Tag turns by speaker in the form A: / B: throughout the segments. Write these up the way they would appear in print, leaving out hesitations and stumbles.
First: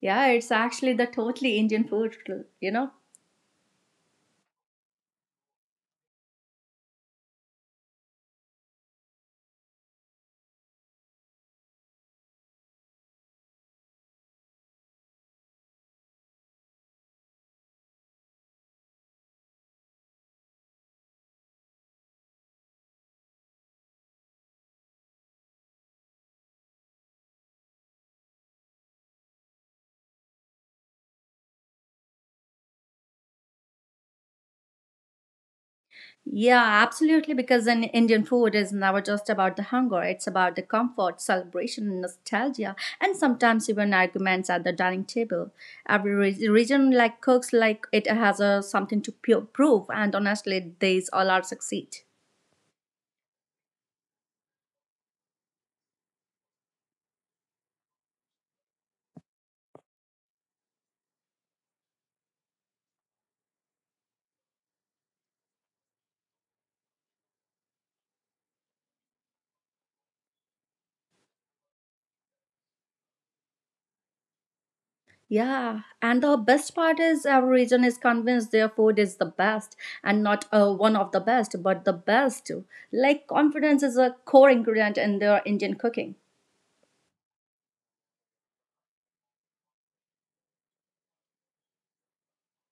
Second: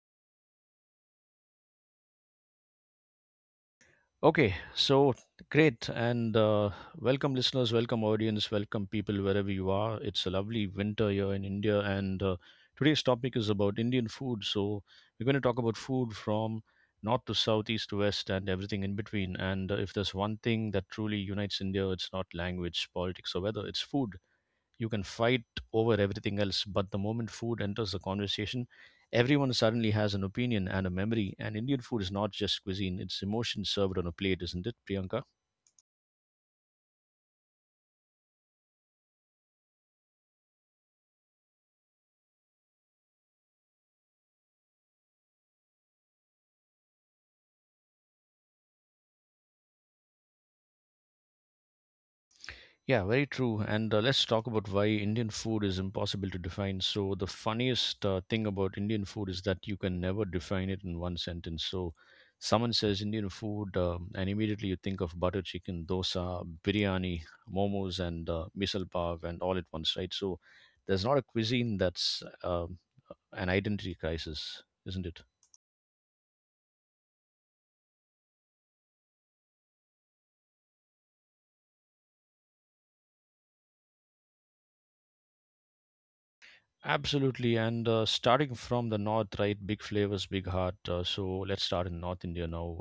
A: Yeah, it's actually the totally Indian food, you know?
B: Okay, so great. And Welcome, listeners, welcome, audience, welcome, people, wherever you are. It's a lovely winter here in India. And Today's topic is about Indian food. So we're going to talk about food from north to south, east to west, and everything in between. And If there's one thing that truly unites India, it's not language, politics, or weather, it's food. You can fight over everything else, but the moment food enters the conversation, everyone suddenly has an opinion and a memory. And Indian food is not just cuisine, it's emotion served on a plate, isn't it, Priyanka?
A: Yeah, absolutely. Because an Indian food is never just about the hunger, it's about the comfort, celebration, nostalgia, and sometimes even arguments at the dining table. Every region like cooks like it has a, something to prove, and honestly, these all are succeed.
B: Yeah, very true. And Let's talk about why Indian food is impossible to define. So, the funniest thing about Indian food is that you can never define it in one sentence. So, someone says Indian food, and immediately you think of butter chicken, dosa, biryani, momos, and misal pav, and all at once, right? So, there's not a cuisine that's an identity crisis, isn't it?
A: Yeah, and the best part is every region is convinced their food is the best and not one of the best, but the best. Like confidence is a core ingredient in their Indian cooking.
B: Absolutely, and starting from the north, right? Big flavors, big heart. So let's start in North India now,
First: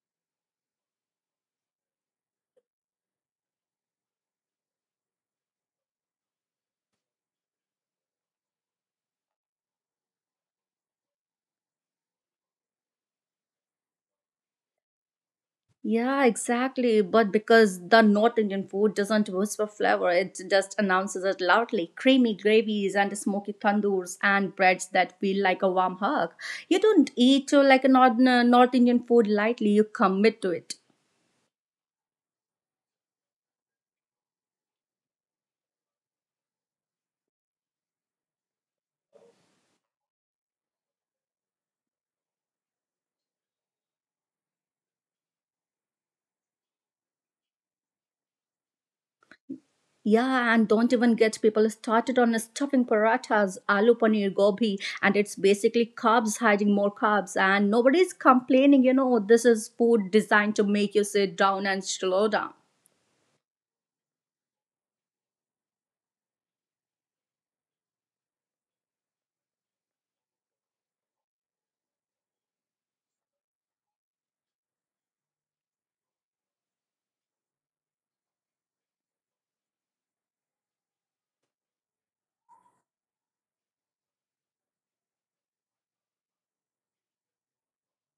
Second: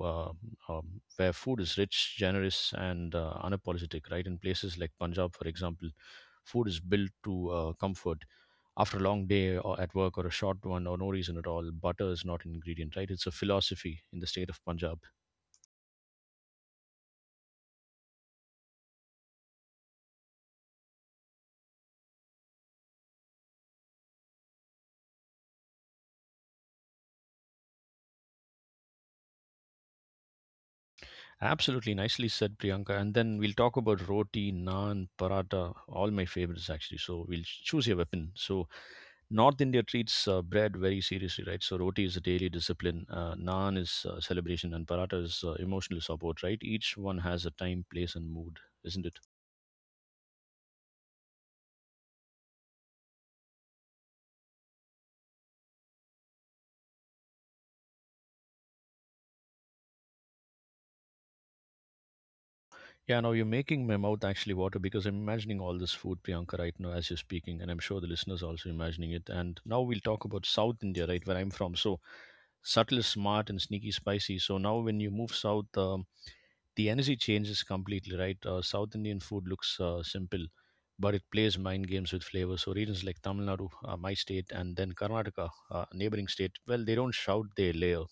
B: where food is rich, generous, and unapologetic, right? In places like Punjab, for example, food is built to comfort. After a long day or at work or a short one or no reason at all, butter is not an ingredient, right? It's a philosophy in the state of Punjab.
A: Yeah, exactly. But because the North Indian food doesn't whisper flavor, it just announces it loudly. Creamy gravies and smoky tandoors and breads that feel like a warm hug. You don't eat like a North Indian food lightly, you commit to it.
B: Absolutely, nicely said, Priyanka. And then we'll talk about roti, naan, paratha, all my favorites actually. So we'll choose your weapon. So North India treats bread very seriously, right? So roti is a daily discipline, naan is celebration, and paratha is emotional support, right? Each one has a time, place, and mood, isn't it?
A: Yeah, and don't even get people started on stuffing parathas, aloo paneer, gobi, and it's basically carbs hiding more carbs. And nobody's complaining, this is food designed to make you sit down and slow down.
B: Yeah, now you're making my mouth actually water because I'm imagining all this food, Priyanka, right now as you're speaking, and I'm sure the listeners are also imagining it. And now we'll talk about South India, right, where I'm from. So subtle is smart and sneaky spicy. So now when you move south, the energy changes completely, right? South Indian food looks simple, but it plays mind games with flavor. So regions like Tamil Nadu, my state, and then Karnataka, neighboring state, well, they don't shout, they layer.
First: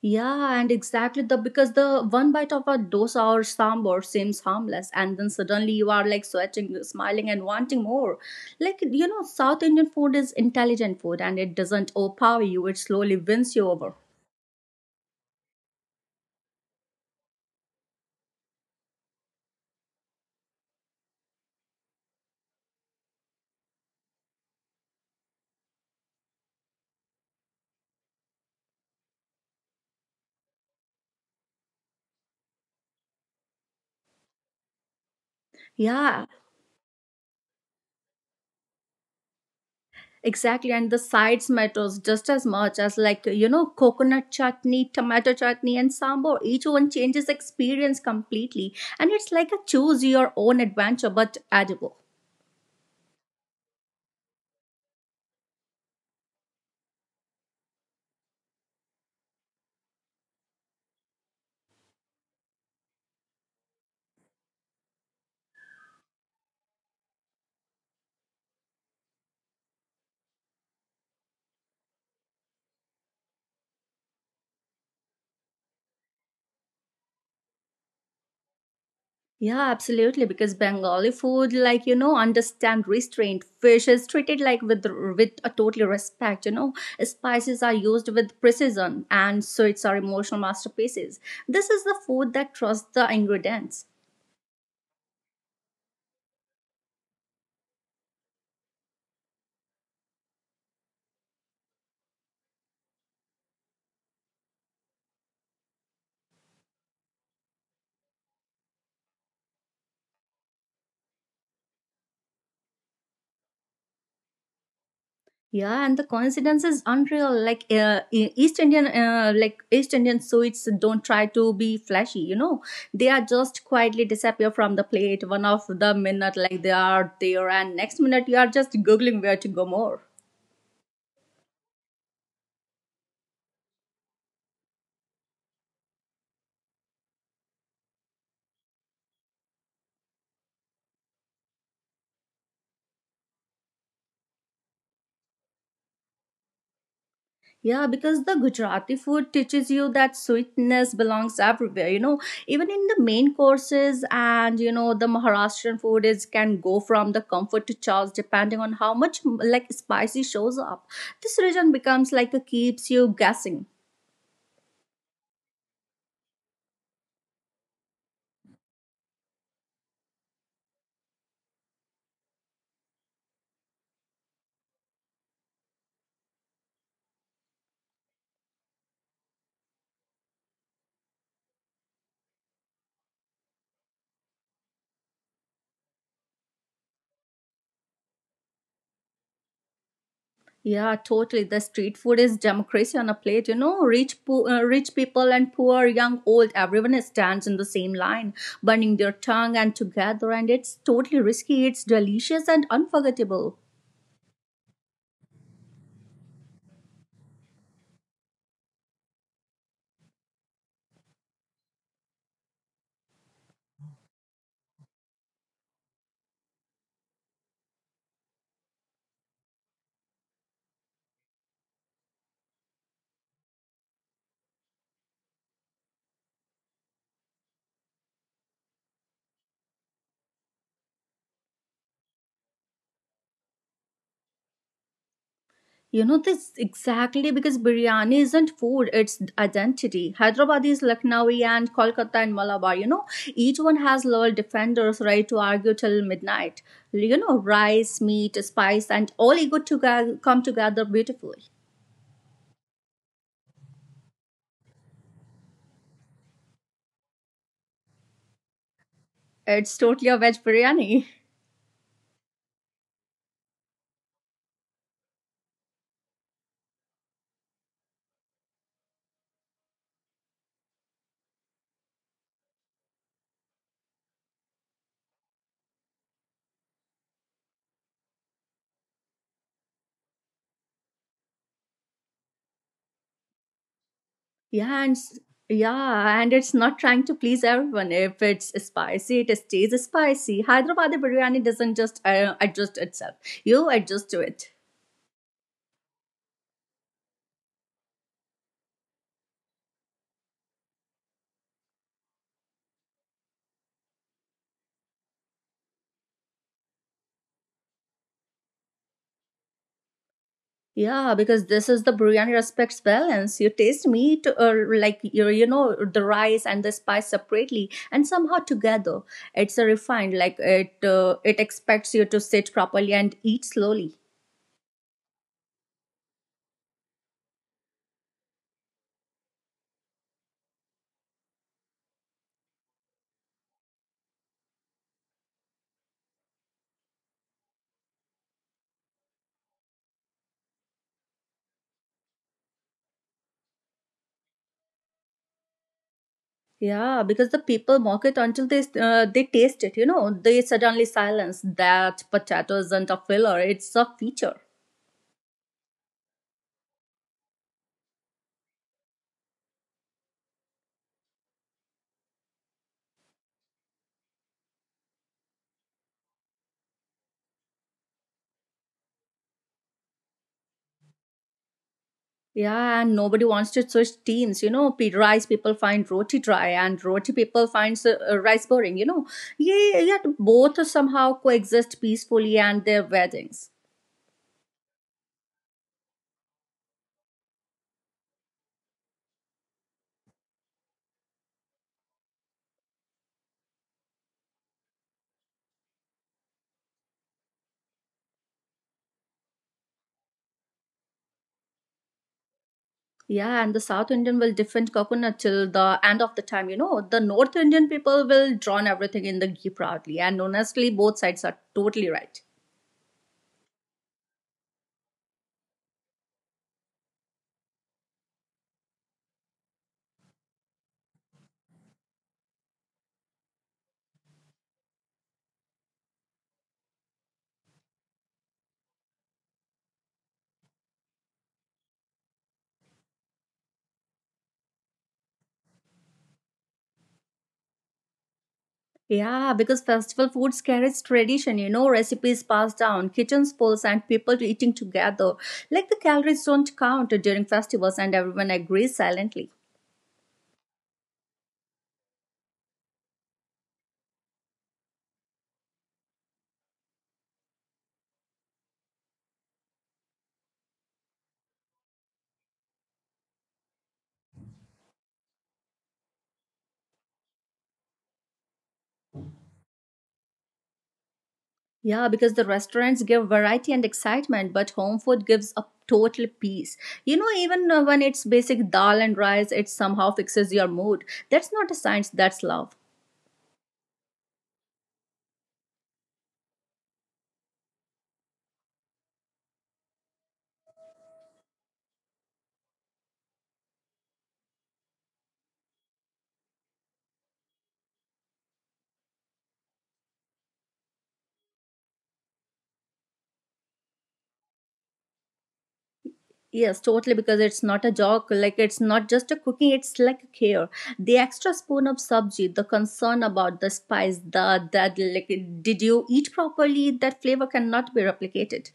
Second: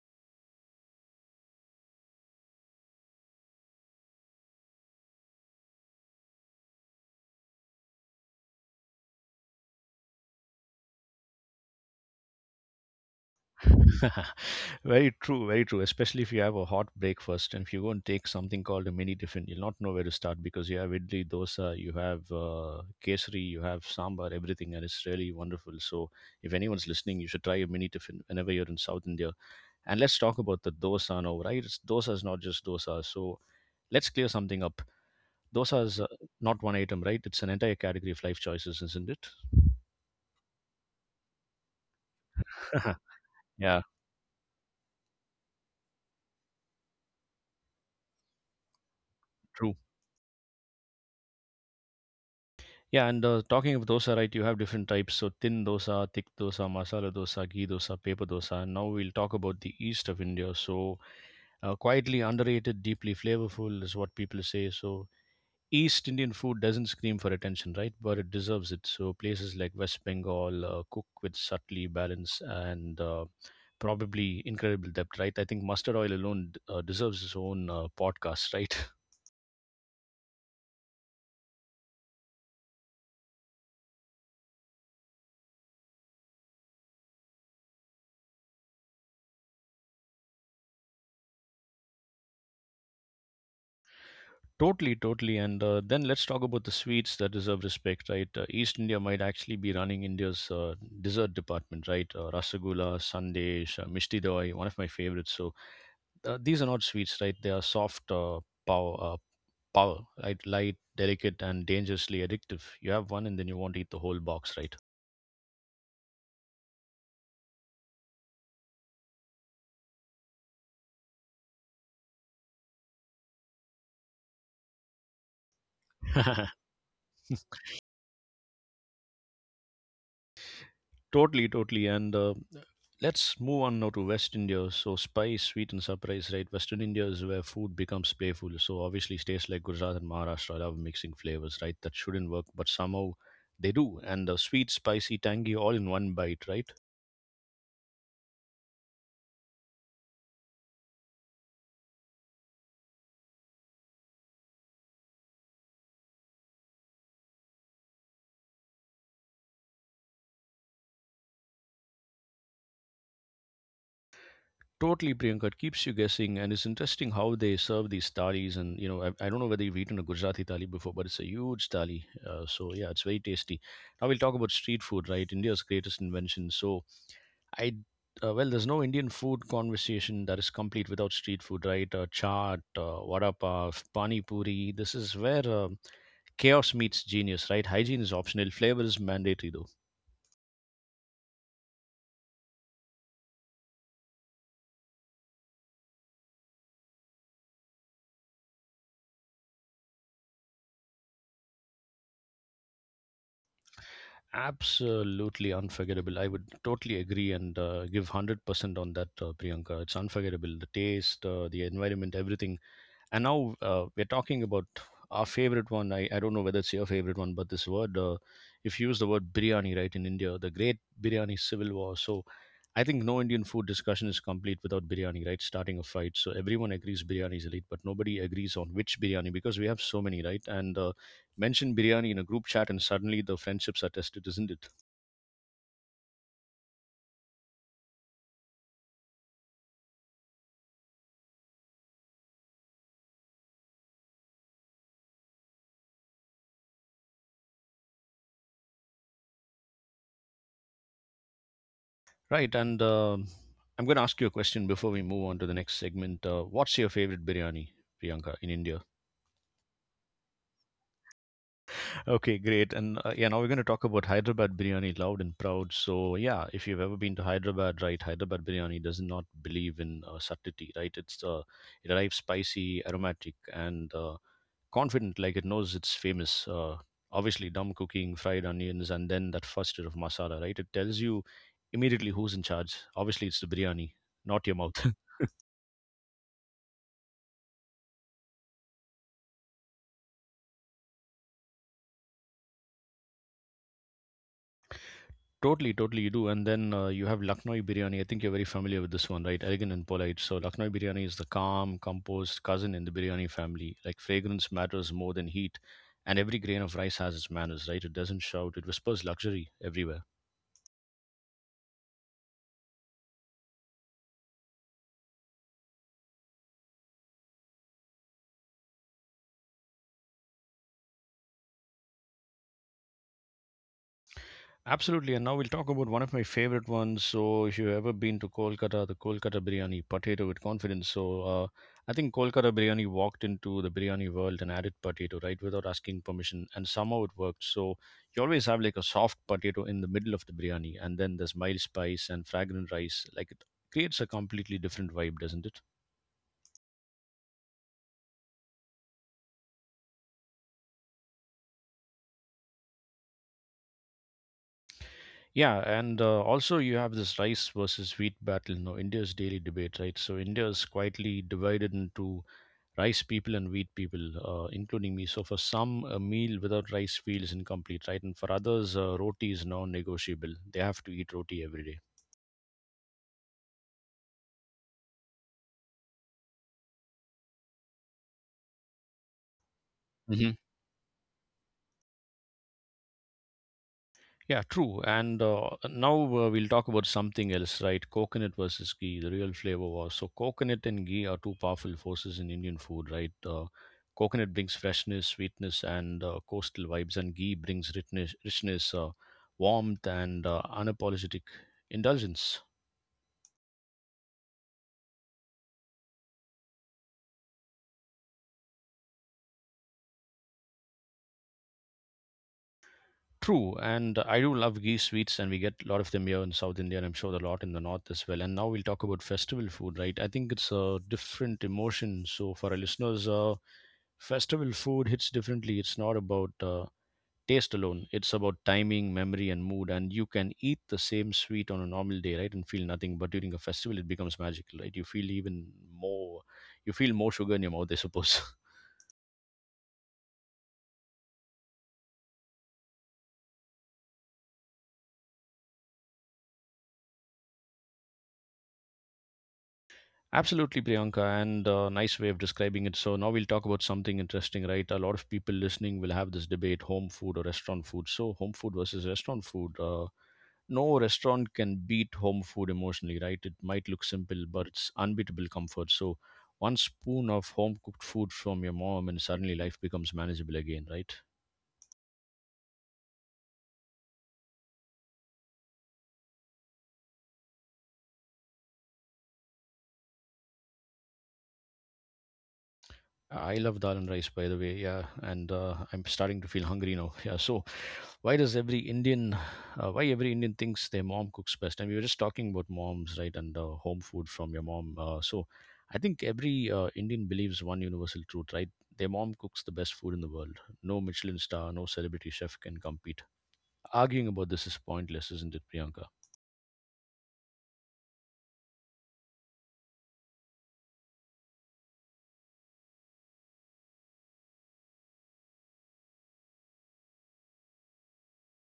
A: Yeah, and exactly the because the one bite of a dosa or sambar seems harmless, and then suddenly you are like sweating, smiling, and wanting more. Like you know, South Indian food is intelligent food, and it doesn't overpower you; it slowly wins you over.
B: Very true, very true. Especially if you have a hot breakfast, and if you go and take something called a mini tiffin, you'll not know where to start because you have idli, dosa, you have kesari, you have sambar, everything, and it's really wonderful. So if anyone's listening, you should try a mini tiffin whenever you're in South India. And let's talk about the dosa now, right? Dosa is not just dosa. So let's clear something up. Dosa is
A: Yeah.
B: not one item, right? It's an entire category of life choices, isn't it?
A: Exactly, and the sides matters just as much as like you know
B: Yeah,
A: coconut chutney, tomato chutney, and sambar. Each one changes experience completely, and it's like a
B: true.
A: choose your own adventure but edible.
B: Yeah, and talking of dosa, right, you have different types. So tin dosa, thick dosa, masala dosa, ghee dosa, paper dosa. And now we'll talk about the east of India. So quietly underrated, deeply flavorful is what people say. So East Indian food doesn't scream for attention, right? But it deserves it. So places like West Bengal cook with subtly balance and probably incredible depth, right? I think mustard oil alone deserves its own podcast, right?
A: Yeah, absolutely. Because Bengali food, like you know, understand restraint. Fish is treated with a total respect. You know, spices are used with precision, and sweets are emotional masterpieces. This is the food that trusts the ingredients.
B: Totally, totally. And then let's talk about the sweets that deserve respect, right? East India might actually be running India's dessert department, right? Rasagula, Sandesh, Mishti Doi, one of my favorites. So these are not sweets, right? They are soft uh, pow- uh, power, right? Light, delicate, and dangerously addictive. You have one, and then you want to eat the whole box, right?
A: Yeah, and the coincidence is unreal like e- east indian like east Indian sweets don't try to be flashy, you know, they are just quietly disappear from the plate one of the minute like they are there and next minute you are just googling where to go more.
B: Totally, totally. And let's move on now to West India. So spice, sweet, and surprise, right? Western India is where food becomes playful. So obviously, states like Gujarat and Maharashtra love mixing flavors, right? That shouldn't work, but somehow they do. And the sweet, spicy, tangy, all in one bite, right?
A: Yeah, because the Gujarati food teaches you that sweetness belongs everywhere. You know, even in the main courses, and you know, the Maharashtrian food is can go from the comfort to chaos depending on how much like spicy shows up. This region becomes like a keeps you guessing.
B: Totally, Priyanka. It keeps you guessing, and it's interesting how they serve these thalis. And you know, I don't know whether you've eaten a Gujarati thali before, but it's a huge thali. So yeah, it's very tasty. Now we'll talk about street food, right? India's greatest invention. So I, there's no Indian food conversation that is complete without street food, right? Chaat, vada pav, pani puri. This is where chaos meets genius, right? Hygiene is optional, flavor is mandatory, though.
A: Yeah, totally. The street food is democracy on a plate. You know, rich, rich people and poor, young, old, everyone stands in the same line, burning their tongue and together. And it's totally risky. It's delicious and unforgettable.
B: Absolutely unforgettable. I would totally agree and give 100% on that, Priyanka. It's unforgettable. The taste, the environment, everything. And now we're talking about our favorite one. I don't know whether it's your favorite one, but this word, if you use the word biryani, right, in India, the great biryani civil war. So I think no Indian food discussion is complete without biryani, right, starting a fight. So everyone agrees biryani is elite, but nobody agrees on which biryani because we have so many, right? And mention biryani in a group chat and suddenly the friendships are tested, isn't it?
A: You know, this exactly because biryani isn't food, it's identity. Hyderabad is Lucknowi and Kolkata and Malabar, you know, each one has loyal defenders, right? To argue till midnight. You know, rice, meat, spice, and all ego to come together beautifully.
B: Right. And I'm going to ask you a question before we move on to the next segment. What's your favorite biryani, Priyanka, in India?
A: It's totally a veg biryani.
B: Okay, great. And yeah, now we're going to talk about Hyderabad biryani loud and proud. So, yeah, if you've ever been to Hyderabad, right, Hyderabad biryani does not believe in subtlety, right? It arrives spicy, aromatic, and confident, like it knows it's famous. Obviously, dumb cooking, fried onions, and then that first layer of masala, right? It tells you immediately who's in charge. Obviously, it's the biryani, not your
A: Yeah,
B: mouth.
A: and s- yeah, and it's not trying to please everyone. If it's spicy, it stays spicy. Hyderabad biryani doesn't just adjust itself. You adjust to it.
B: Totally, totally, you do. And then you have Lucknowi biryani. I think you're very familiar with this one, right? Elegant and polite. So Lucknowi biryani is the calm, composed cousin in the biryani family. Like fragrance matters more than heat, and every grain of rice has its manners, right? It doesn't shout. It whispers luxury everywhere.
A: Yeah, because this is the biryani respects balance. You taste meat or like you know the rice and the spice separately and somehow together. It's a refined like it it expects you to sit properly and eat slowly.
B: Absolutely, and now we'll talk about one of my favorite ones. So, if you've ever been to Kolkata, the Kolkata biryani, potato with confidence. So, I think Kolkata biryani walked into the biryani world and added potato, right, without asking permission, and somehow it worked. So, you always have like a soft potato in the middle of the biryani, and then there's mild spice and fragrant rice. Like it creates a completely different vibe, doesn't it?
A: Yeah, because the people mock it until they taste it. You know, they suddenly silence that potato isn't a filler; it's a feature.
B: Yeah, and also you have this rice versus wheat battle, you know, India's daily debate, right? So India is quietly divided into rice people and wheat people, including me. So for some, a meal without rice feels incomplete, right? And for others, roti is non-negotiable. They have to eat roti every day.
A: Yeah, and nobody wants to switch teams. You know, rice people find roti dry, and roti people finds rice boring. You know, yeah, yet
B: Hmm.
A: both somehow coexist peacefully and their weddings.
B: Yeah, true. And now we'll talk about something else, right? Coconut versus ghee, the real flavor was. So, coconut and ghee are two powerful forces in Indian food, right? Coconut brings freshness, sweetness, and coastal vibes, and ghee brings richness, richness, warmth, and unapologetic indulgence.
A: Yeah, and the South Indian will defend coconut till the end of the time. You know, the North Indian people will drown everything in the ghee proudly, and honestly, both sides are totally right.
B: True, and I do love ghee sweets, and we get a lot of them here in South India, and I'm sure a lot in the North as well. And now we'll talk about festival food, right? I think it's a different emotion. So for our listeners, festival food hits differently. It's not about taste alone; it's about timing, memory, and mood. And you can eat the same sweet on a normal day, right, and feel nothing. But during a festival, it becomes magical, right? You feel even more. You feel more sugar in your mouth, I suppose.
A: Yeah, because festival foods carries tradition, you know, recipes passed down, kitchen spills, and people eating together. Like the calories don't count during festivals, and everyone agrees silently.
B: Absolutely, Priyanka, and nice way of describing it. So now we'll talk about something interesting, right? A lot of people listening will have this debate: home food or restaurant food. So home food versus restaurant food. No restaurant can beat home food emotionally, right? It might look simple, but it's unbeatable comfort. So one spoon of home cooked food from your mom, and suddenly life becomes manageable again, right?
A: Yeah, because the restaurants give variety and excitement, but home food gives a total peace. You know, even when it's basic dal and rice, it somehow fixes your mood. That's not a science, that's love.
B: I love dal and rice, by the way. Yeah, and I'm starting to feel hungry now. Yeah. So, why does every Indian, why every Indian thinks their mom cooks best? And we were just talking about moms, right? And home food from your mom. I think every Indian believes one universal truth, right? Their mom cooks the best food in the world. No Michelin star, no celebrity chef can compete. Arguing about this is pointless, isn't it, Priyanka?
A: Yes, totally, because it's not a joke. Like, it's not just a cooking, it's like a care. The extra spoon of sabji, the concern about the spice, the that, like, did you eat properly? That flavor cannot be replicated.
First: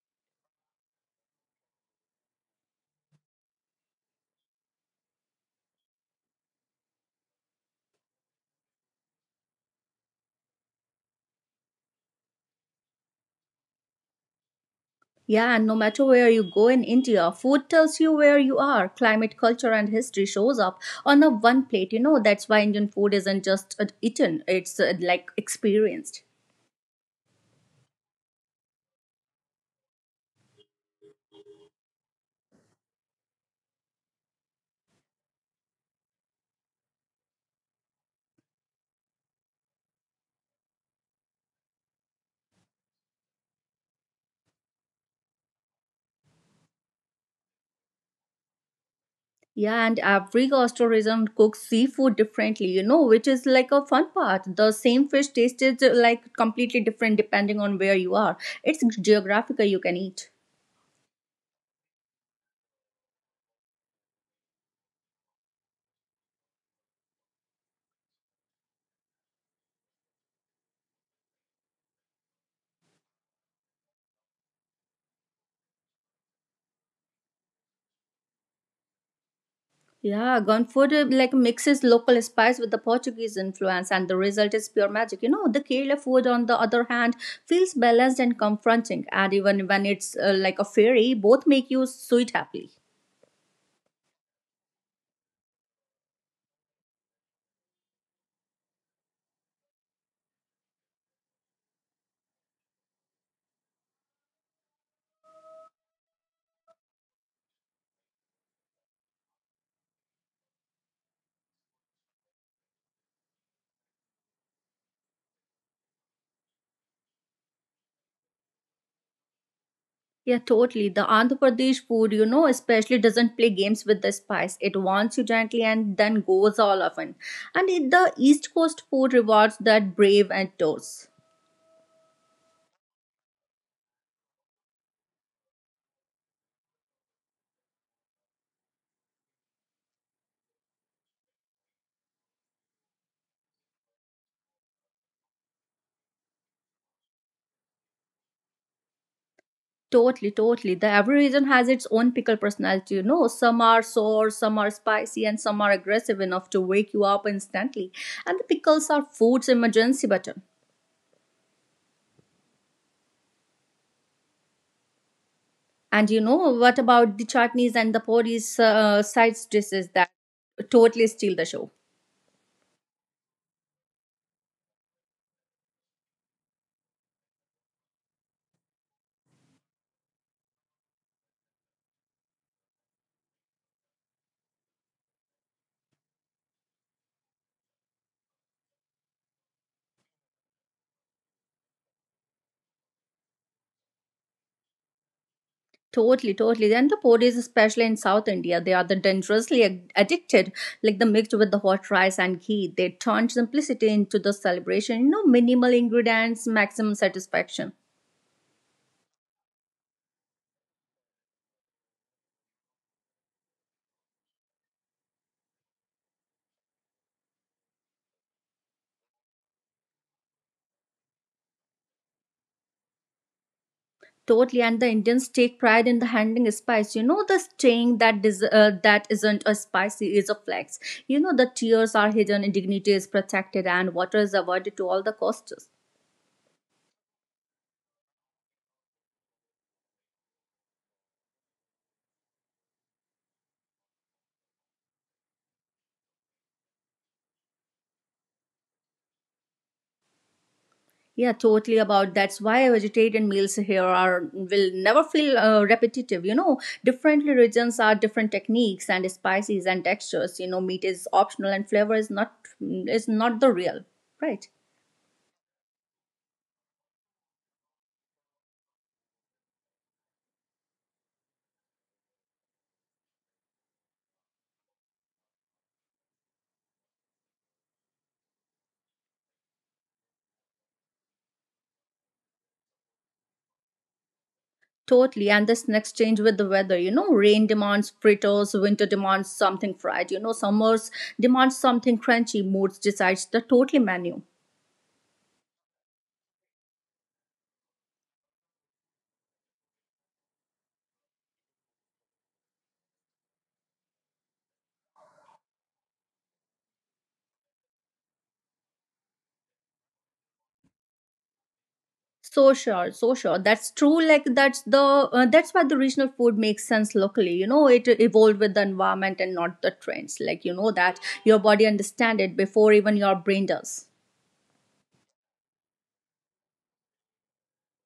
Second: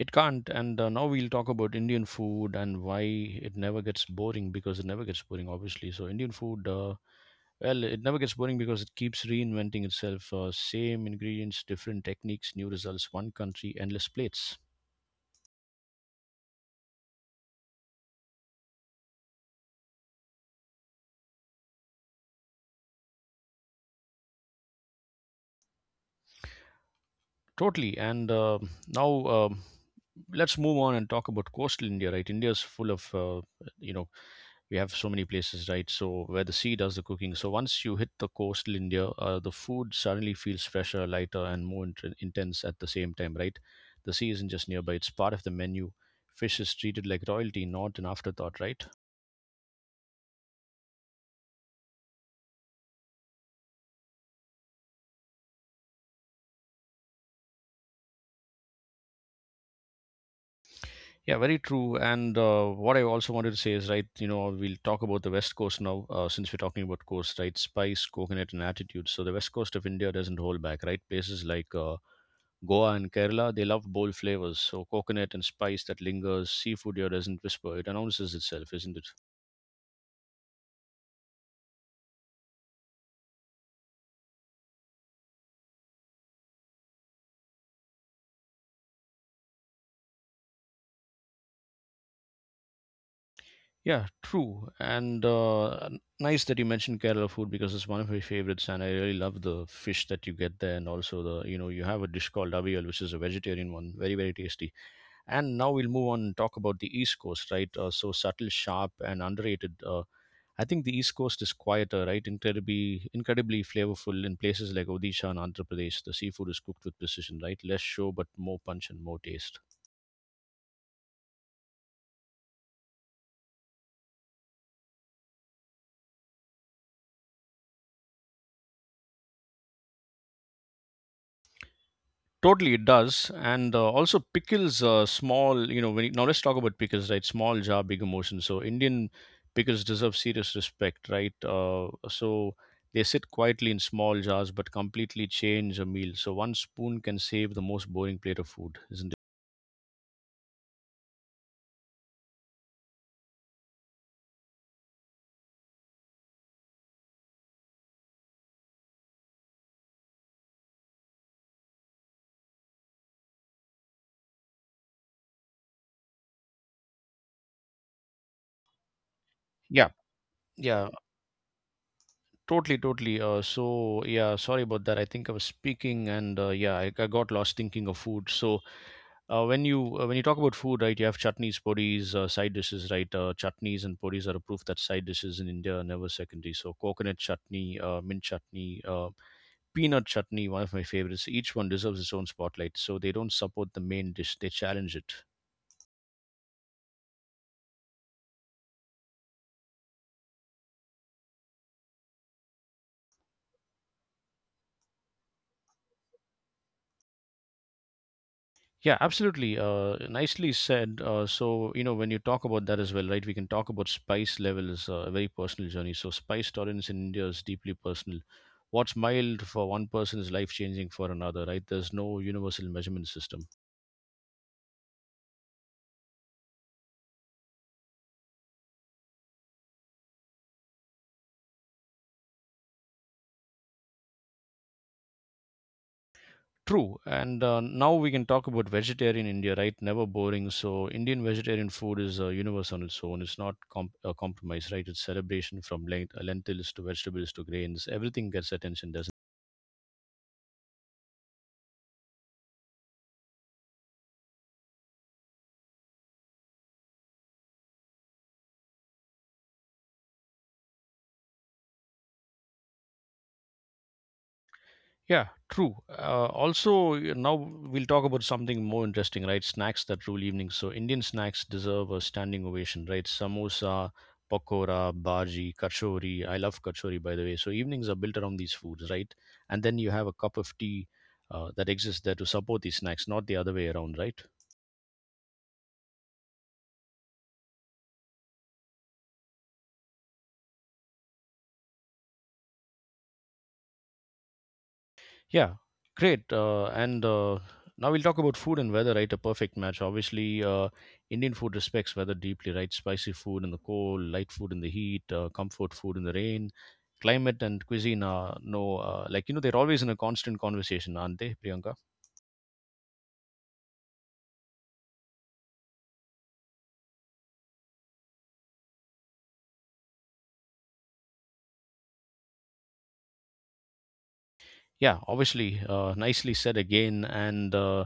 B: It can't. And now we'll talk about Indian food and why it never gets boring because it never gets boring, obviously. So, Indian food. Well, it never gets boring because it keeps reinventing itself. Same ingredients, different techniques, new results, one country, endless plates.
A: Yeah, and no matter where you go in India, food tells you where you are. Climate, culture, and history shows up on a one plate. You know, that's why Indian food isn't just eaten, it's like experienced.
B: Totally. And now let's move on and talk about coastal India, right? India's full of, you know, we have so many places, right? So where the sea does the cooking. So once you hit the coastal India, the food suddenly feels fresher, lighter, and more intense at the same time, right? The sea isn't just nearby, it's part of the menu. Fish is treated like royalty, not an afterthought, right?
A: Yeah, and every gastrorism cooks seafood differently, you know, which is like a fun part. The same fish tasted like completely different depending on where you are. It's geographical you can eat.
B: Yeah, very true. And what I also wanted to say is, right, you know, we'll talk about the West Coast now, since we're talking about coast, right? Spice, coconut, and attitude. So the West Coast of India doesn't hold back, right? Places like Goa and Kerala, they love bold flavors. So coconut and spice that lingers, seafood here doesn't whisper, it announces itself, isn't it?
A: Yeah, Gonfood like mixes local spice with the Portuguese influence, and the result is pure magic. You know, the Kerala food, on the other hand, feels balanced and confronting, and even when it's like a fairy, both make you sweet happily.
B: Yeah, true. Nice that you mentioned Kerala food because it's one of my favorites, and I really love the fish that you get there, and also the, you know, you have a dish called avial, which is a vegetarian one, very, very tasty. And now we'll move on and talk about the East Coast, right? So subtle, sharp, and underrated. I think the East Coast is quieter, right? Incredibly, incredibly flavorful in places like Odisha and Andhra Pradesh. The seafood is cooked with precision, right? Less show, but more punch and more taste.
A: Yeah, totally. The Andhra Pradesh food, you know, especially doesn't play games with the spice. It wants you gently and then goes all often. And it, the East Coast food rewards that brave and toast.
B: Totally, it does, and also pickles. Small, you know. When you, now let's talk about pickles, right? Small jar, big emotion. So Indian pickles deserve serious respect, right? So they sit quietly in small jars, but completely change a meal. So one spoon can save the most boring plate of food, isn't it?
A: Totally, totally. The every region has its own pickle personality, you know. Some are sour, some are spicy, and some are aggressive enough to wake you up instantly. And the pickles are food's emergency button. And you know, what about the chutneys and the poris side
B: Yeah,
A: dishes that
B: yeah,
A: totally steal the show?
B: totally, totally. So yeah, sorry about that. I think I was speaking, and yeah, I got lost thinking of food. So when you talk about food, right, you have chutneys, podis, side dishes, right. Chutneys and podis are a proof that side dishes in India are never secondary. So coconut chutney, mint chutney, peanut chutney, one of my favorites. Each one deserves its own spotlight. So they don't support the main dish, they challenge it.
A: Totally, totally. And the podis, especially in South India, they are the dangerously addicted, like the mixed with the hot rice and ghee. They turn simplicity into the celebration. You know, minimal ingredients, maximum satisfaction.
B: Yeah, absolutely. Nicely said. You know, when you talk about that as well, right, we can talk about spice levels, a very personal journey. So, spice tolerance in India is deeply personal. What's mild for one person is life changing for another, right? There's no universal measurement system.
A: Totally, and the Indians take pride in the handling spice. You know, the saying that is that isn't a spicy is a flex. You know, the tears are hidden, dignity is protected, and water is avoided to all the costs.
B: True. And now we can talk about vegetarian India, right? Never boring. So, Indian vegetarian food is a universe on its own. It's not a compromise, right? It's celebration from lentils to vegetables to grains. Everything gets attention, doesn't.
A: Yeah, totally about that's why vegetarian meals here are will never feel repetitive. You know, different regions are different techniques and spices and textures. You know, meat is optional and flavor is not the real, right?
B: Yeah, true. Now we'll talk about something more interesting, right? Snacks that rule evenings. So, Indian snacks deserve a standing ovation, right? Samosa, pakora, bhaji, kachori. I love kachori, by the way. So, evenings are built around these foods, right? And then you have a cup of tea that exists there to support these snacks, not the other way around, right?
A: Totally, and this next change with the weather. You know, rain demands fritters, winter demands something fried. You know, summers demands something crunchy. Moods decides the total menu.
B: Yeah, great. And now we'll talk about food and weather, right? A perfect match. Obviously, Indian food respects weather deeply, right? Spicy food in the cold, light food in the heat, comfort food in the rain. Climate and cuisine are no, you know, they're always in a constant conversation, aren't they, Priyanka?
A: So sure, so sure. That's true. Like that's why the regional food makes sense locally. You know, it evolved with the environment and not the trends. Like you know that your body understand it before even your brain does.
B: Yeah, obviously, nicely said again. And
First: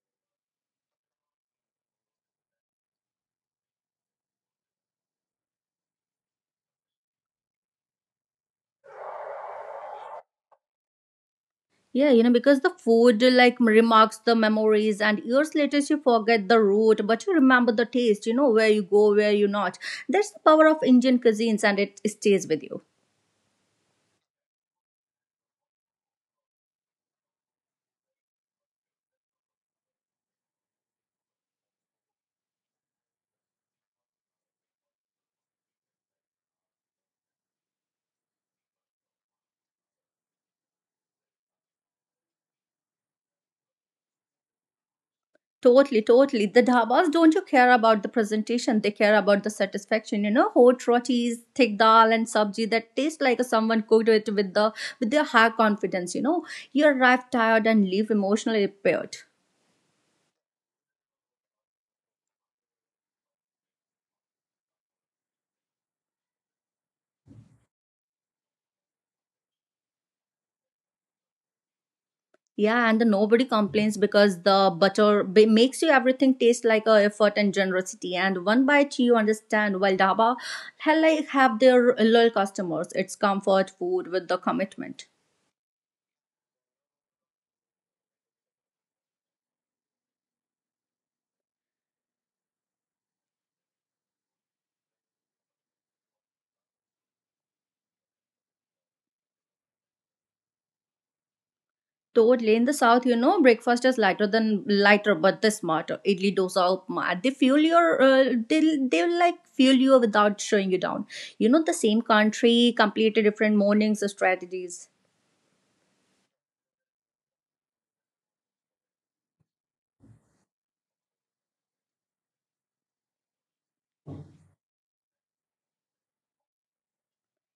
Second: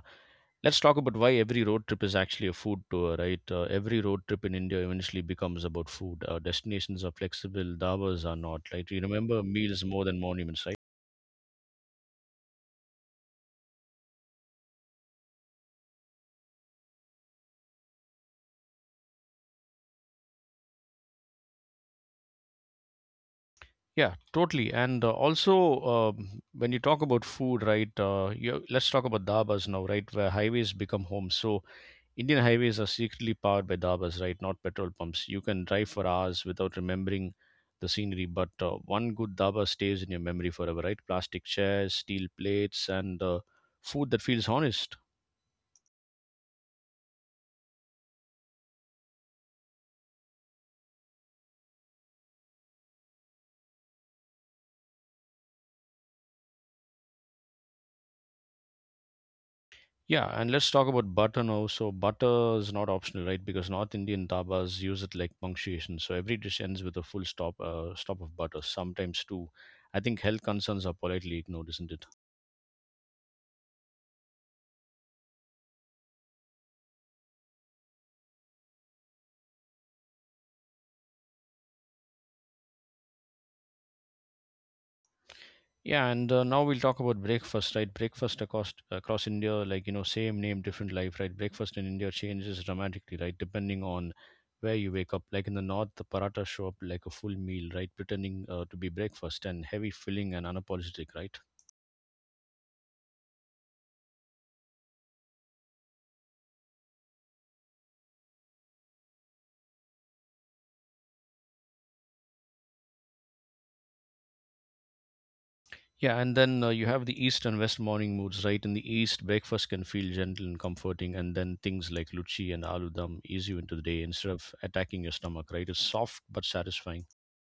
B: let's talk about why every road trip is actually a food tour, right? Every road trip in India eventually becomes about food. Destinations are flexible, dhabas are not, right? You remember meals more than monuments, right?
A: Yeah, you know because the food like remarks the memories, and years later you forget the root, but you remember the taste. You know where you go, where you not. That's the power of Indian cuisines, and it stays with you.
B: Yeah, totally. When you talk about food, right? Let's talk about dhabas now, right? Where highways become homes. So Indian highways are secretly powered by dabas, right? Not petrol pumps. You can drive for hours without remembering the scenery, but one good daba stays in your memory forever, right? Plastic chairs, steel plates, and food that feels honest.
A: Totally, totally. The dhabas don't you care about the presentation, they care about the satisfaction. You know, hot rotis, thick dal and sabji that taste like someone cooked it with their high confidence, you know. You arrive tired and leave emotionally repaired.
B: Yeah, and let's talk about butter now. So butter is not optional, right? Because North Indian dabas use it like punctuation. So every dish ends with a full stop, stop of butter. Sometimes too. I think health concerns are politely ignored, isn't it?
A: Yeah, and the nobody complains because the butter makes you everything taste like a effort and generosity. And one bite you understand, while dhaba hell, like have their loyal customers. It's comfort food with the commitment.
B: Yeah, and Now we'll talk about breakfast, right? Breakfast across India, like you know, same name, different life, right? Breakfast in India changes dramatically, right? Depending on where you wake up. Like in the north, the paratha show up like a full meal, right? Pretending to be breakfast and heavy filling and unapologetic, right?
A: Totally. In the south, you know, breakfast is lighter than lighter, but the smarter. Idli, dosa, upma. They'll like fuel you without showing you down. You know, the same country, completely different mornings, strategies.
B: Yeah, and then you have the east and west morning moods, right? In the east, breakfast can feel gentle and comforting, and then things like luchi and aloo dum ease you into the day instead of attacking your stomach, right? It's soft but satisfying.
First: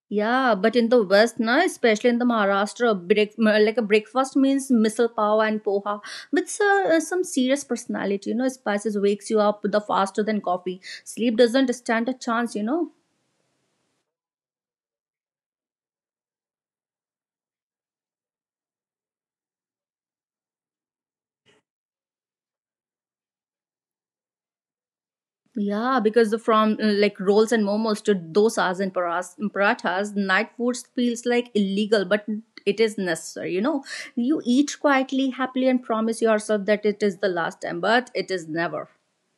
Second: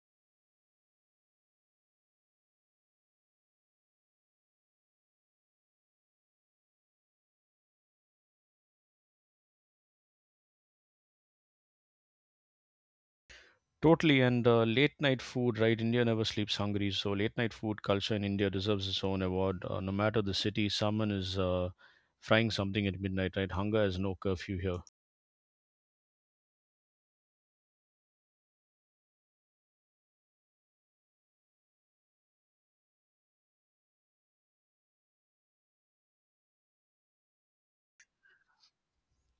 A: Yeah, but in the west, na, especially in the Maharashtra, like a breakfast means misal pav and poha with some serious personality. You know, spices wakes you up the faster than coffee. Sleep doesn't stand a chance. You know.
B: Totally, and late night food, right? India never sleeps hungry, so late night food culture in India deserves its own award. No matter the city, someone is frying something at midnight, right? Hunger has no curfew here.
A: Yeah, because the from like rolls and momos to dosas and parathas, night foods feels like illegal, but it is necessary. You know, you eat quietly, happily, and promise yourself that it is the last time, but it is never.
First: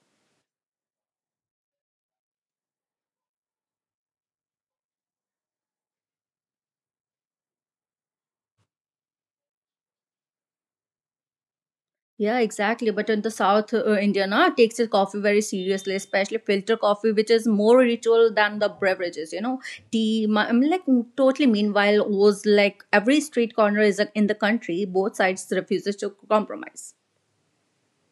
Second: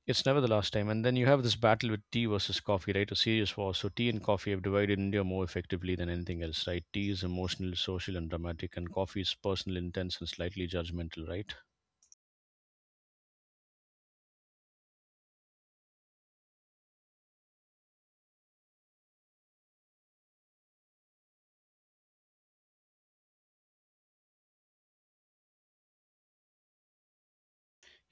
B: It's never the last time. And then you have this battle with tea versus coffee, right? A serious war. So tea and coffee have divided India more effectively than anything else, right? Tea is emotional, social, and dramatic, and coffee is personal, intense, and slightly judgmental, right?
A: Yeah, exactly. But in the South India, na, takes its coffee very seriously, especially filter coffee, which is more ritual than the beverages. You know, tea. I mean, like totally. Meanwhile, was like every street corner is in the country. Both sides refuses to compromise.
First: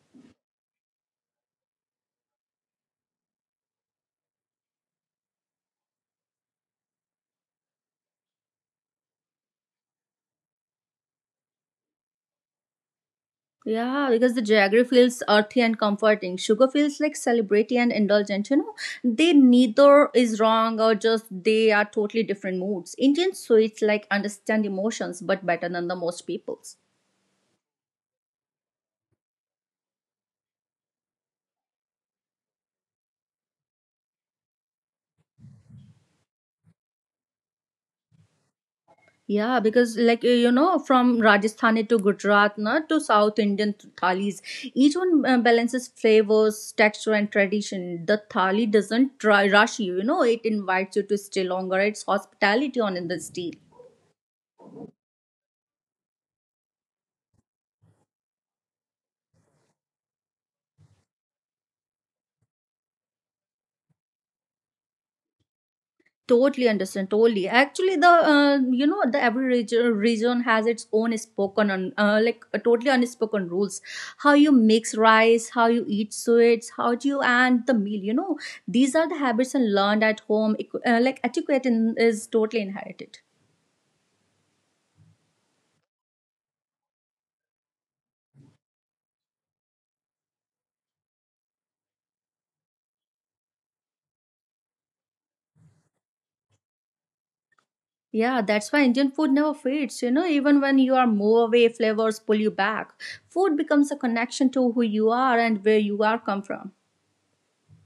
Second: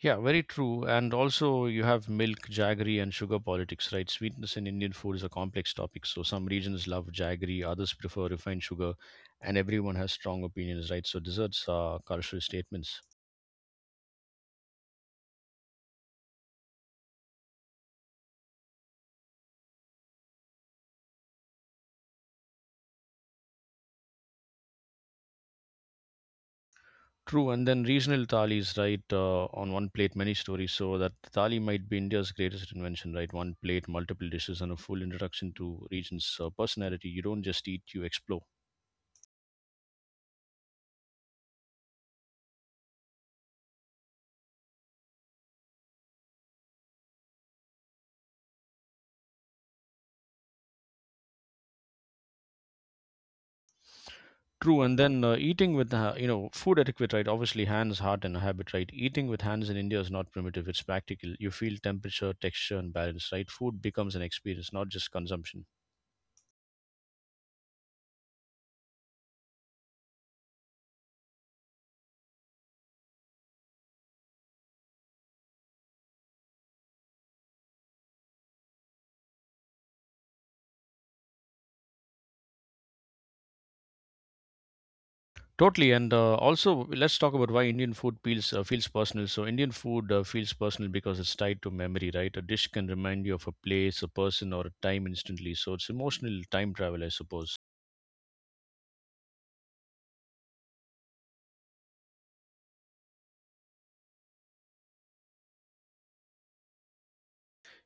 B: Yeah, very true. And also, you have milk, jaggery, and sugar politics, right? Sweetness in Indian food is a complex topic. So, some regions love jaggery, others prefer refined sugar, and everyone has strong opinions, right? So, desserts are cultural statements.
A: Yeah, because the jaggery feels earthy and comforting. Sugar feels like celebrity and indulgent. You know, they neither is wrong or just they are totally different moods. Indian sweets like understand emotions but better than the most people's.
B: True. And then regional thalis, right? On one plate, many stories. So, that thali might be India's greatest invention, right? One plate, multiple dishes, and a full introduction to region's personality. You don't just eat, you explore.
A: Yeah, because like you know, from Rajasthani to Gujarat, na, to South Indian to thalis, each one balances flavors, texture, and tradition. The thali doesn't try rush you. You know, it invites you to stay longer. It's hospitality on in the steel.
B: True, and then eating with the, you know, food etiquette, right? Obviously, hands, heart, and habit, right? Eating with hands in India is not primitive, it's practical. You feel temperature, texture, and balance, right? Food becomes an experience, not just consumption.
A: Totally understand. Totally. Actually, the you know the every region has its own spoken un, like totally unspoken rules. How you mix rice, how you eat sweets, how do you and the meal. You know these are the habits and learned at home. Like etiquette in, is totally inherited.
B: Totally, and also let's talk about why Indian food feels feels personal. So Indian food feels personal because it's tied to memory, right? A dish can remind you of a place, a person, or a time instantly. So it's emotional time travel, I suppose.
A: Yeah, that's why Indian food never fades. You know, even when you are move away, flavors pull you back. Food becomes a connection to who you are and where you are come from.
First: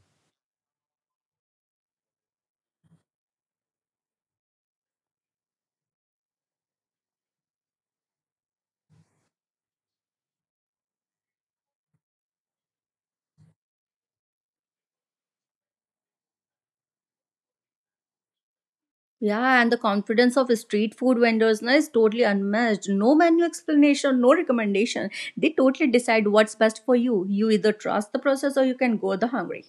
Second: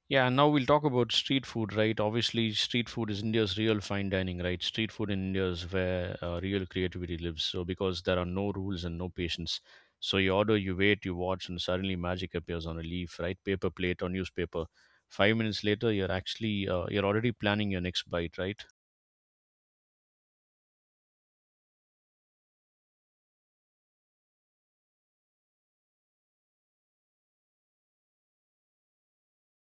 B: Yeah, now we'll talk about street food, right? Obviously, street food is India's real fine dining, right? Street food in India is where real creativity lives. So, because there are no rules and no patience. So, you order, you wait, you watch, and suddenly magic appears on a leaf, right? Paper plate or newspaper. 5 minutes later, you're already planning your next bite, right?
A: Yeah, and the confidence of street food vendors na, is totally unmatched. No menu explanation, no recommendation. They totally decide what's best for you. You either trust the process or you can go the hungry.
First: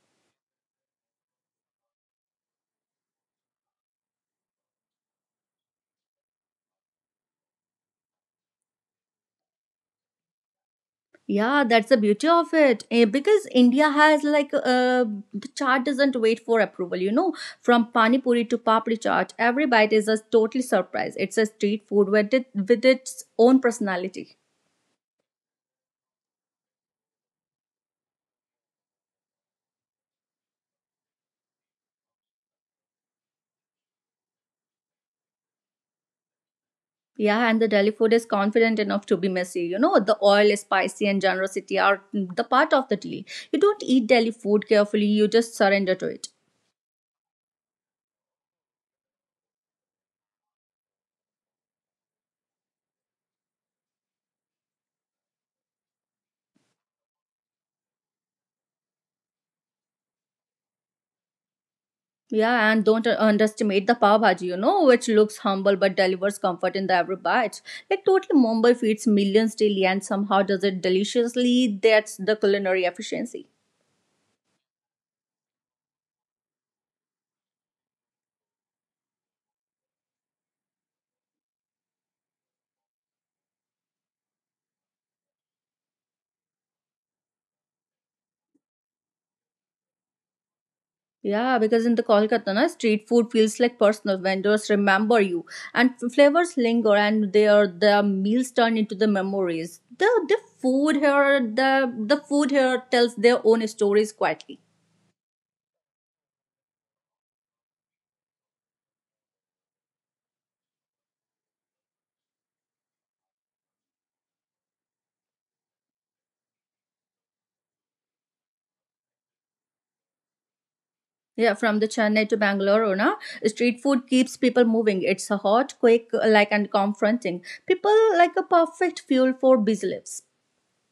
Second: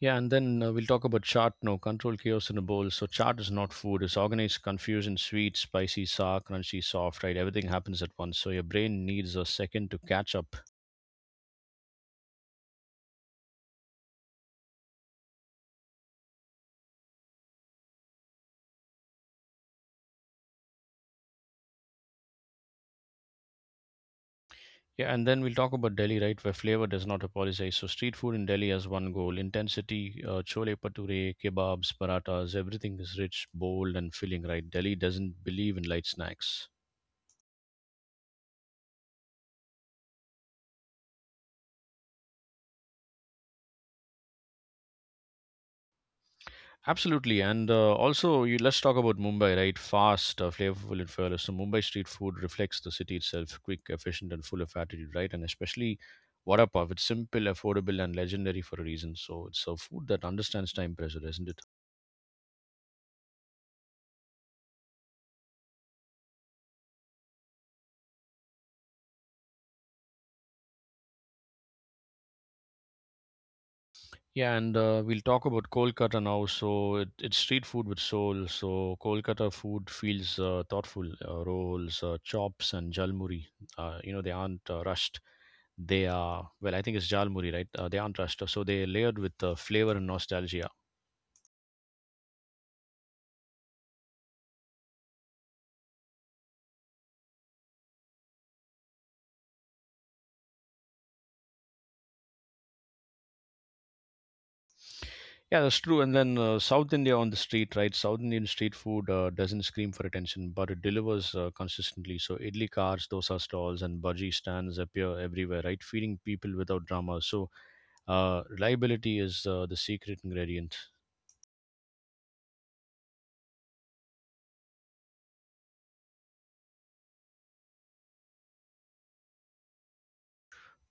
B: Yeah, and then we'll talk about chaat now, control chaos in a bowl. So, chaat is not food, it's organized confusion, sweet, spicy, sour, crunchy, soft, right? Everything happens at once. So, your brain needs a second to catch up.
A: Yeah, that's the beauty of it. Eh, because India has the chart doesn't wait for approval, you know. From pani puri to papri chaat, every bite is a totally surprise. It's a street food with, it, with its own personality.
B: Yeah, and then we'll talk about Delhi, right, where flavor does not apologize. So street food in Delhi has one goal: intensity. Chole bhature, kebabs, parathas, everything is rich, bold, and filling, right? Delhi doesn't believe in light snacks.
A: Yeah, and the Delhi food is confident enough to be messy. You know, the oil, spicy, and generosity are the part of the deal. You don't eat Delhi food carefully, you just surrender to it.
B: Absolutely, and also let's talk about Mumbai, right? Fast, flavorful, and fearless. So Mumbai street food reflects the city itself: quick, efficient, and full of attitude, right? And especially vada pav, it's simple, affordable, and legendary for a reason. So it's a food that understands time pressure, isn't it?
A: Yeah, and don't underestimate the pav bhaji, you know, which looks humble but delivers comfort in the every bite. Like, totally, Mumbai feeds millions daily and somehow does it deliciously. That's the culinary efficiency.
B: Yeah, and We'll talk about Kolkata now. So it, it's street food with soul. So Kolkata food feels thoughtful. Rolls, chops, and jalmuri. You know they aren't rushed. They are well. I think it's jalmuri, right? They aren't rushed. So they're layered with flavor and nostalgia.
A: Yeah, because in the Kolkata, na, street food feels like personal. Vendors remember you, and flavors linger, and their the meals turn into the memories. The the food here, the the food here tells their own stories quietly.
B: Yeah, that's true. And then South India on the street, right? South Indian street food doesn't scream for attention, but it delivers consistently. So idli cars, dosa stalls, and bhaji stands appear everywhere, right? Feeding people without drama. Reliability is the secret ingredient.
A: Yeah, from the Chennai to Bangalore, na, street food keeps people moving. It's a hot, quick, like and confronting. People like a perfect fuel for busy lives.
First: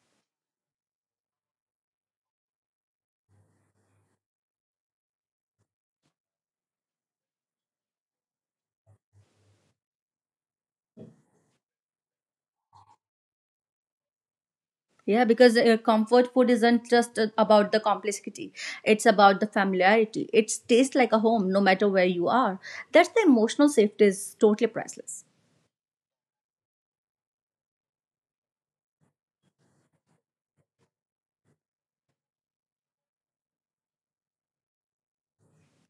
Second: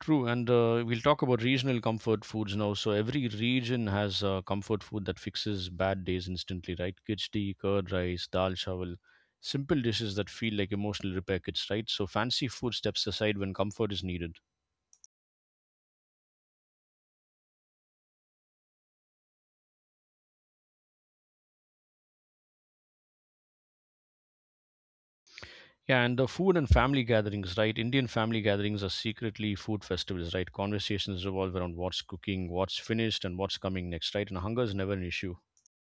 B: True, and we'll talk about regional comfort foods now. So every region has comfort food that fixes bad days instantly, right? Khichdi, curd rice, dal chawal, simple dishes that feel like emotional repair kits, right? So fancy food steps aside when comfort is needed.
A: Yeah, because comfort food isn't just about the complexity. It's about the familiarity. It tastes like a home no matter where you are. That's the emotional safety is totally priceless.
B: Yeah, and the food and family gatherings, right? Indian family gatherings are secretly food festivals, right? Conversations revolve around what's cooking, what's finished, and what's coming next, right? And hunger is never an issue.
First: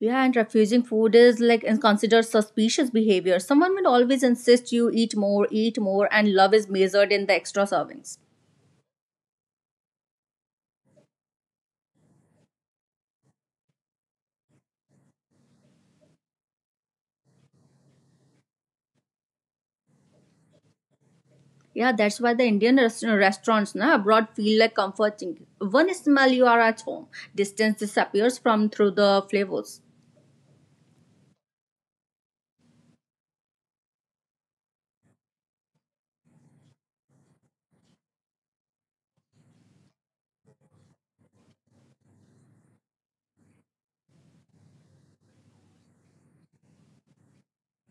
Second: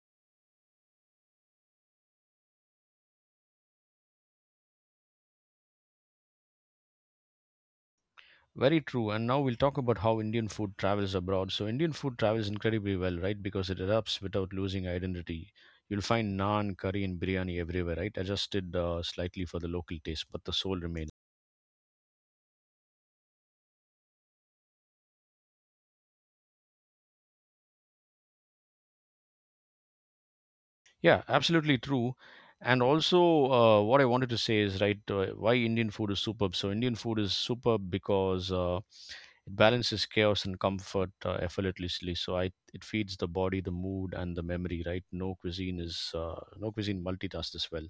A: Yeah, and refusing food is like is considered suspicious behavior. Someone will always insist you eat more, and love is measured in the extra servings.
B: Very true. And now we'll talk about how Indian food travels abroad. So Indian food travels incredibly well, right? Because it adapts without losing identity. You'll find naan, curry, and biryani everywhere, right? Adjusted slightly for the local taste, but the soul remains.
A: Yeah, that's why the restaurants na, abroad feel like comforting. One smell you are at home. Distance disappears from through the flavors.
B: Yeah, absolutely true. And also, what I wanted to say is, right, why Indian food is superb. So Indian food is superb because it balances chaos and comfort effortlessly. It feeds the body, the mood, and the memory, right? No cuisine multitasks this well.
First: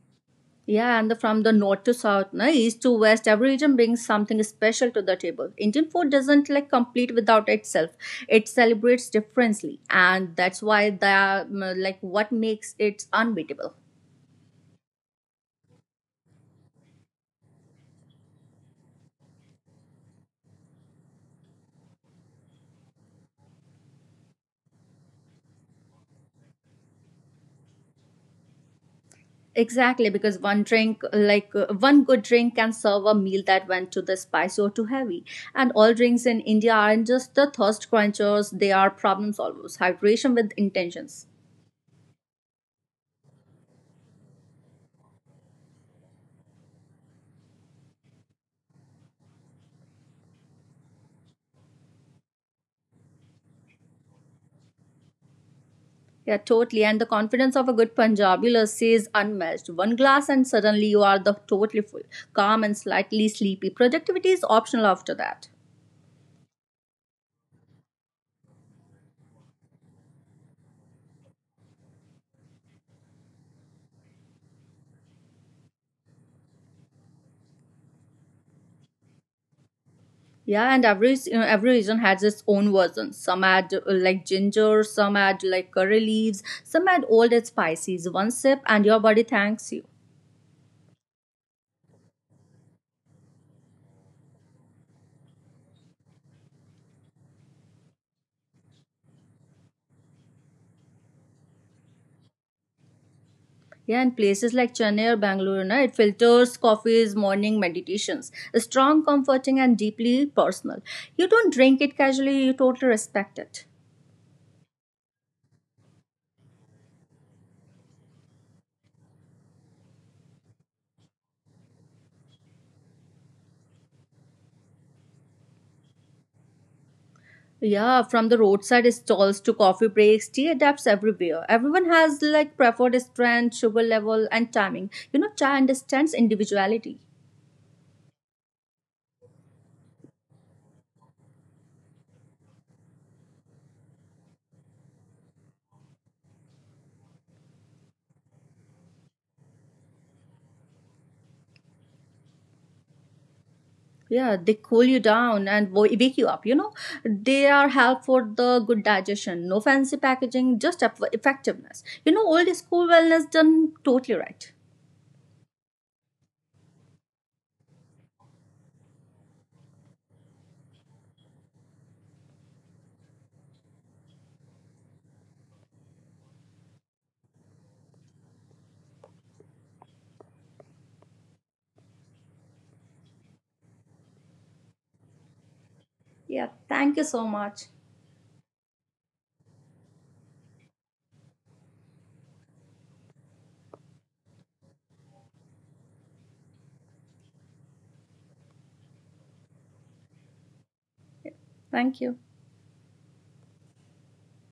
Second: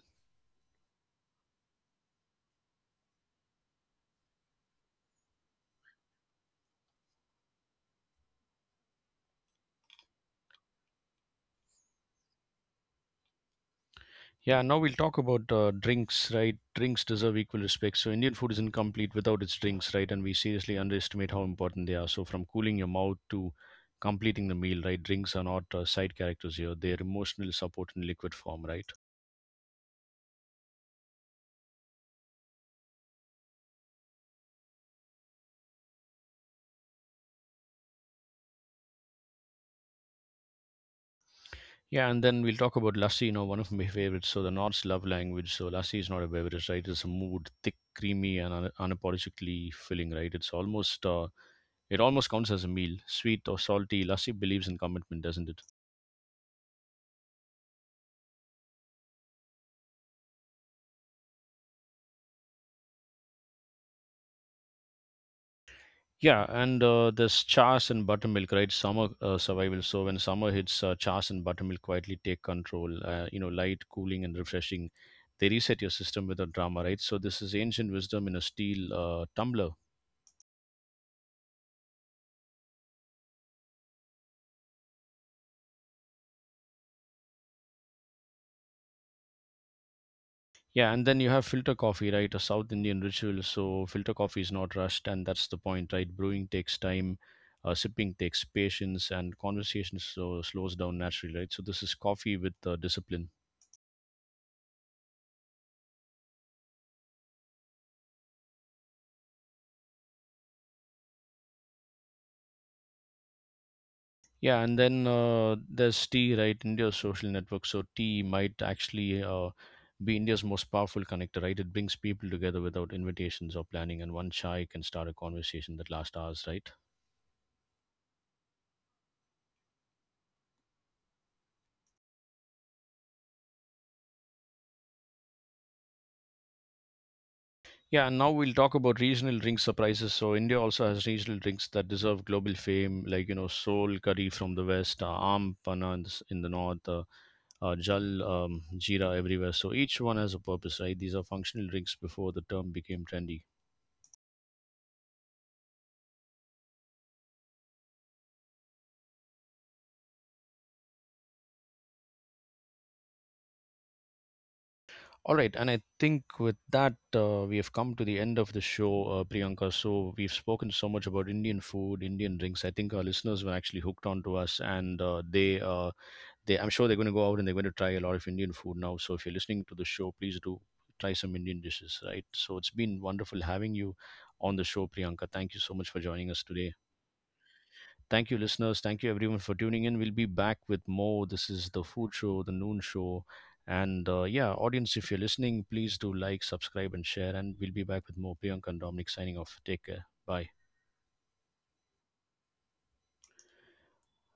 A: Yeah, and the, from the north to south, na, east to west, every region brings something special to the table. Indian food doesn't like complete without itself. It celebrates differently, and that's why the like what makes it unbeatable.
B: Yeah, now we'll talk about drinks, right? Drinks deserve equal respect. So, Indian food is incomplete without its drinks, right? And we seriously underestimate how important they are. So, from cooling your mouth to completing the meal, right? Drinks are not side characters here, they're emotional support in liquid form, right?
A: Exactly, because one drink, one good drink, can serve a meal that went too the spicy or too heavy. And all drinks in India aren't just the thirst quenchers; they are problem solvers. Hydration with intentions.
B: Yeah, and then we'll talk about lassi, you know, one of my favorites. So, the North's love language. So, lassi is not a beverage, right? It's a mood, thick, creamy, and unapologetically filling, right? It almost counts as a meal. Sweet or salty, lassi believes in commitment, doesn't it?
A: Yeah, totally. And the confidence of a good Punjabi lassi is unmatched. One glass and suddenly you are the totally full, calm and slightly sleepy. Productivity is optional after that.
B: Yeah, and there's Chas and Buttermilk, right? Summer survival. So when summer hits, Chas and Buttermilk quietly take control. You know, light, cooling, and refreshing. They reset your system without drama, right? So this is ancient wisdom in a steel tumbler.
A: Yeah, and every you know, every region has its own version. Some add like ginger, some add like curry leaves, some add old and spices. One sip and your body thanks you.
B: Yeah, and then you have filter coffee, right? A South Indian ritual. So filter coffee is not rushed, and that's the point, right? Brewing takes time, sipping takes patience, and conversation so slows down naturally, right? So this is coffee with discipline.
A: Yeah, and places like Chennai or Bangalore, na, it filters coffees, morning meditations. Strong, comforting, and deeply personal. You don't drink it casually, you totally respect it.
B: Yeah, and then there's T, right? India's social network. So T might actually be India's most powerful connector, right? It brings people together without invitations or planning, and one chai can start a conversation that lasts hours, right?
A: Yeah, from the roadside stalls to coffee breaks, tea adapts everywhere. Everyone has like preferred strength, sugar level, and timing. You know, chai understands individuality.
B: Yeah, and now we'll talk about regional drink surprises. So India also has regional drinks that deserve global fame, like you know, soul curry from the west, aam panna in the, in the north, jal jeera everywhere. So each one has a purpose, right? These are functional drinks before the term became trendy.
A: Yeah, they cool you down and wake you up. You know, they are help for the good digestion. No fancy packaging, just effectiveness. You know, old school wellness done totally right.
B: All right, and I think with that, we have come to the end of the show, Priyanka. So we've spoken so much about Indian food, Indian drinks. I think our listeners were actually hooked onto us, and I'm sure they're going to go out and they're going to try a lot of Indian food now. So if you're listening to the show, please do try some Indian dishes, right? So it's been wonderful having you on the show, Priyanka. Thank you so much for joining us
A: Yeah,
B: today.
A: thank you so much.
B: Thank you, listeners. Thank you, everyone, for tuning in. We'll be back with more. This is the food show, the noon show. And yeah, audience, if you're listening, please do like, subscribe, and share. And we'll be back with more. Priyanka and Dominic signing off. Take care. Bye.
A: Thank you.